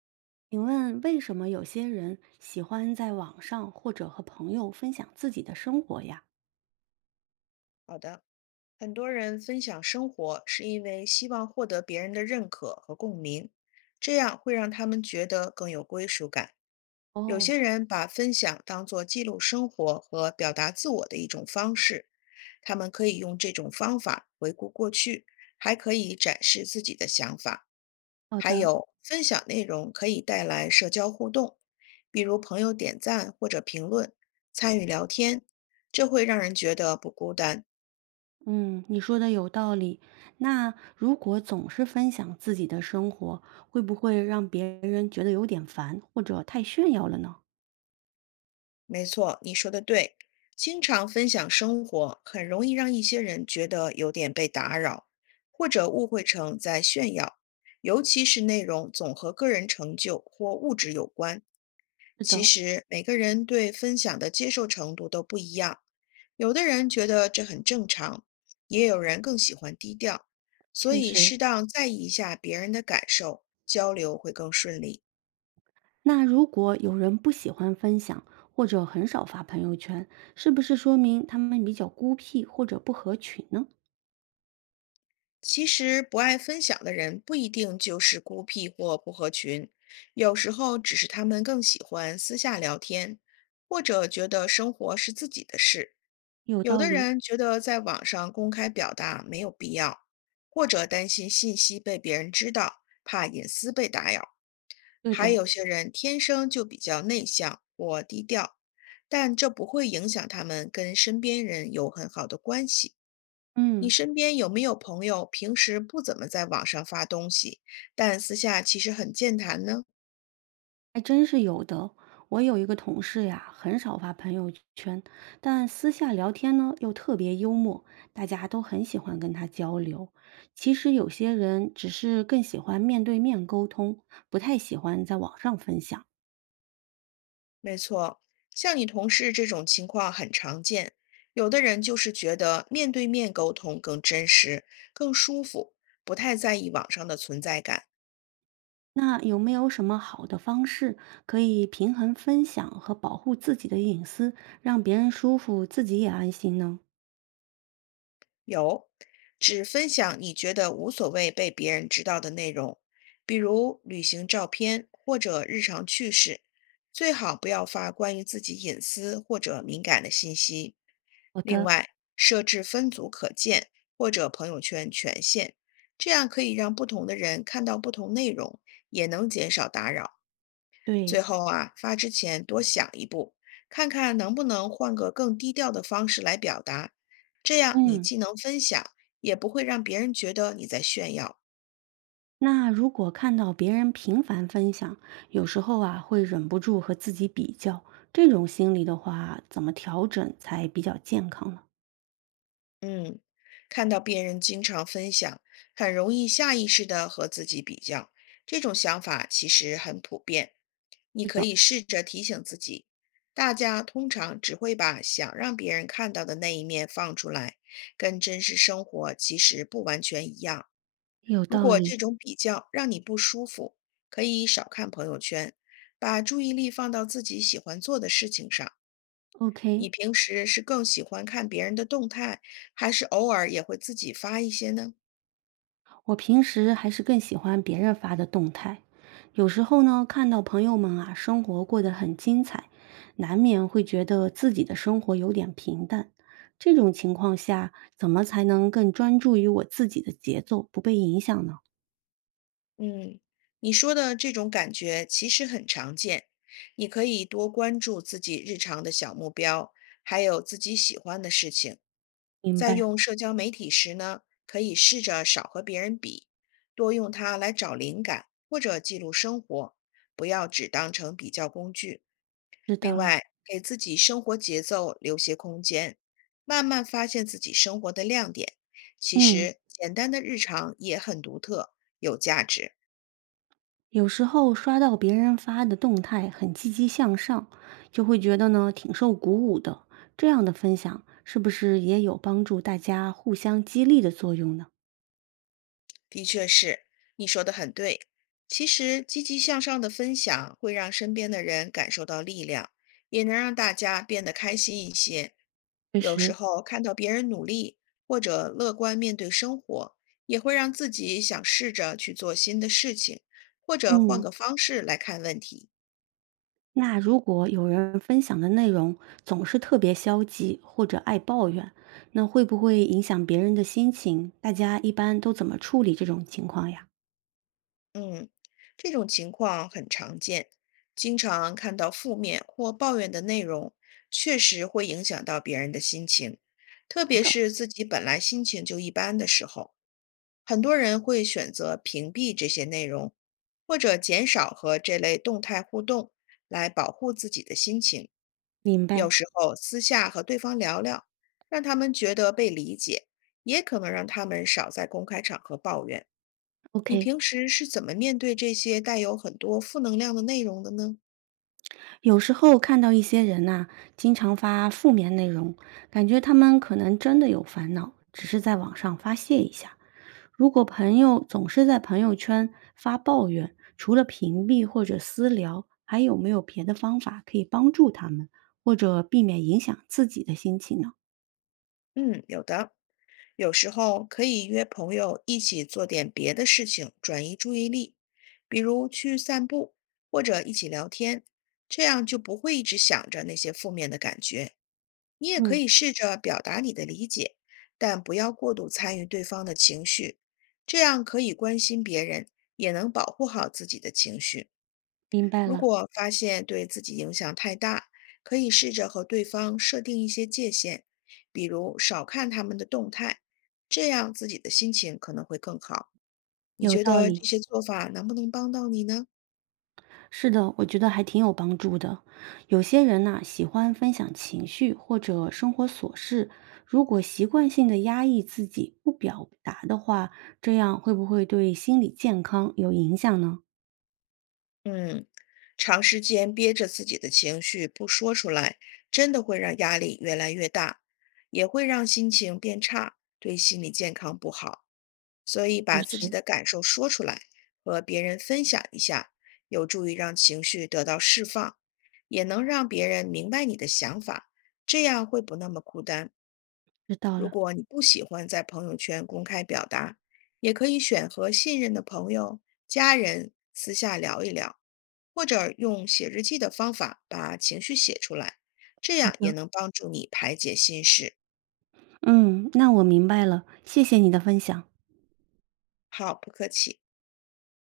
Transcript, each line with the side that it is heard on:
right: 请问为什么有些人喜欢在网上或者和朋友分享自己的生活呀？
left: 好的，很多人分享生活是因为希望获得别人的认可和共鸣，这样会让他们觉得更有归属感。有
right: 哦，
left: 些人把分享当作记录生活和表达自我的一种方式，他们可以用这种方法回顾过去，还可以展示自己的想法。
right: 好
left: 还
right: 的，
left: 有，分享内容可以带来社交互动，比如朋友点赞或者评论，参与聊天，这会让人觉得不孤单。
right: 嗯，你说的有道理。那如果总是分享自己的生活，会不会让别人觉得有点烦或者太炫耀了呢？
left: 没错，你说的对。经常分享生活，很容易让一些人觉得有点被打扰，或者误会成在炫耀。尤其是内容总和个人成就或物质有关，
right: 是
left: 其
right: 的，
left: 实每个人对分享的接受程度都不一样。有的人觉得这很正常，也有人更喜欢低调。所
right: 确
left: 以，
right: 实，
left: 适当在意一下别人的感受，交流会更顺利。
right: 那如果有人不喜欢分享或者很少发朋友圈，是不是说明他们比较孤僻或者不合群呢？
left: 其实，不爱分享的人不一定就是孤僻或不合群，有时候只是他们更喜欢私下聊天，或者觉得生活是自己的事。
right: 有
left: 有
right: 道
left: 的
right: 理，
left: 人觉得在网上公开表达没有必要，或者担心信息被别人知道，怕隐私被打扰。
right: 对
left: 还
right: 的。
left: 有些人天生就比较内向或低调，但这不会影响他们跟身边人有很好的关系。你
right: 嗯，
left: 身边有没有朋友平时不怎么在网上发东西，但私下其实很健谈呢？
right: 还真是有的。我有一个同事呀，很少发朋友圈，但私下聊天呢又特别幽默，大家都很喜欢跟他交流。其实有些人只是更喜欢面对面沟通，不太喜欢在网上分享。
left: 没错，像你同事这种情况很常见。有的人就是觉得面对面沟通更真实、更舒服，不太在意网上的存在感。
right: 那有没有什么好的方式可以平衡分享和保护自己的隐私，让别人舒服，自己也安心呢？
left: 有，只分享你觉得无所谓被别人知道的内容，比如旅行照片或者日常趣事，最好不要发关于自己隐私或者敏感的信息。
right: 好
left: 另
right: 的，
left: 外，设置分组可见或者朋友圈权限，这样可以让不同的人看到不同内容，也能减少打扰。
right: 对，
left: 最后啊，发之前多想一步，看看能不能换个更低调的方式来表达，这样你
right: 嗯，
left: 既能分享，也不会让别人觉得你在炫耀。
right: 那如果看到别人频繁分享，有时候啊会忍不住和自己比较，这种心理的话，怎么调整才比较健康呢？
left: 嗯，看到别人经常分享，很容易下意识的和自己比较，这种想法其实很普遍。你
right: 是
left: 可
right: 的，
left: 以试着提醒自己，大家通常只会把想让别人看到的那一面放出来，跟真实生活其实不完全一样。
right: 有
left: 如
right: 道
left: 果这
right: 理。
left: 种比较让你不舒服，可以少看朋友圈，把注意力放到自己喜欢做的事情上。你
right: OK，
left: 平时是更喜欢看别人的动态，还是偶尔也会自己发一些呢？
right: 我平时还是更喜欢别人发的动态，有时候呢，看到朋友们啊，生活过得很精彩，难免会觉得自己的生活有点平淡。这种情况下，怎么才能更专注于我自己的节奏，不被影响呢？
left: 嗯，你说的这种感觉其实很常见。你可以多关注自己日常的小目标，还有自己喜欢的事情。
right: 明
left: 在
right: 白，
left: 用社交媒体时呢，可以试着少和别人比，多用它来找灵感或者记录生活，不要只当成比较工具。
right: 知
left: 另
right: 道了。
left: 外，给自己生活节奏留些空间，慢慢发现自己生活的亮点。其
right: 嗯，
left: 实，简单的日常也很独特，有价值。
right: 有时候刷到别人发的动态很积极向上，就会觉得呢挺受鼓舞的。这样的分享是不是也有帮助大家互相激励的作用呢？
left: 的确是，你说的很对。其实，积极向上的分享会让身边的人感受到力量，也能让大家变得开心一些。
right: 确
left: 有时
right: 实，
left: 候看到别人努力或者乐观面对生活，也会让自己想试着去做新的事情，或者换
right: 嗯，
left: 个方式来看问题。
right: 那如果有人分享的内容总是特别消极或者爱抱怨，那会不会影响别人的心情？大家一般都怎么处理这种情况呀？
left: 嗯，这种情况很常见，经常看到负面或抱怨的内容，确实会影响到别人的心情，特
right: 是
left: 别
right: 的，
left: 是自己本来心情就一般的时候，很多人会选择屏蔽这些内容，或者减少和这类动态互动，来保护自己的心情。
right: 明
left: 有
right: 白。
left: 时候私下和对方聊聊，让他们觉得被理解，也可能让他们少在公开场合抱怨。你
right: OK。
left: 平时是怎么面对这些带有很多负能量的内容的呢？
right: 有时候看到一些人呐、经常发负面内容，感觉他们可能真的有烦恼，只是在网上发泄一下。如果朋友总是在朋友圈发抱怨，除了屏蔽或者私聊，还有没有别的方法可以帮助他们，或者避免影响自己的心情呢？
left: 嗯，有的，有时候可以约朋友一起做点别的事情，转移注意力，比如去散步或者一起聊天，这样就不会一直想着那些负面的感觉。你也可
right: 嗯，
left: 以试着表达你的理解，但不要过度参与对方的情绪，这样可以关心别人，也能保护好自己的情绪。
right: 明白
left: 如
right: 了，
left: 果发现对自己影响太大，可以试着和对方设定一些界限，比如少看他们的动态，这样自己的心情可能会更好。你
right: 有
left: 觉
right: 道
left: 得这
right: 理。
left: 些做法能不能帮到你呢？
right: 是的，我觉得还挺有帮助的。有些人呐、喜欢分享情绪或者生活琐事，如果习惯性的压抑自己不表达的话，这样会不会对心理健康有影响呢？
left: 嗯，长时间憋着自己的情绪不说出来，真的会让压力越来越大，也会让心情变差，对心理健康不好。所以
right: 确
left: 把自己
right: 实，
left: 的感受说出来，和别人分享一下，有助于让情绪得到释放，也能让别人明白你的想法，这样会不那么孤单。
right: 知道
left: 如
right: 了。
left: 果你不喜欢在朋友圈公开表达，也可以选和信任的朋友、家人私下聊一聊，或者用写日记的方法把情绪写出来，这
right: 好
left: 样也
right: 的，
left: 能帮助你排解心事。
right: 嗯，那我明白了，谢谢你的分享。
left: 好，不客气。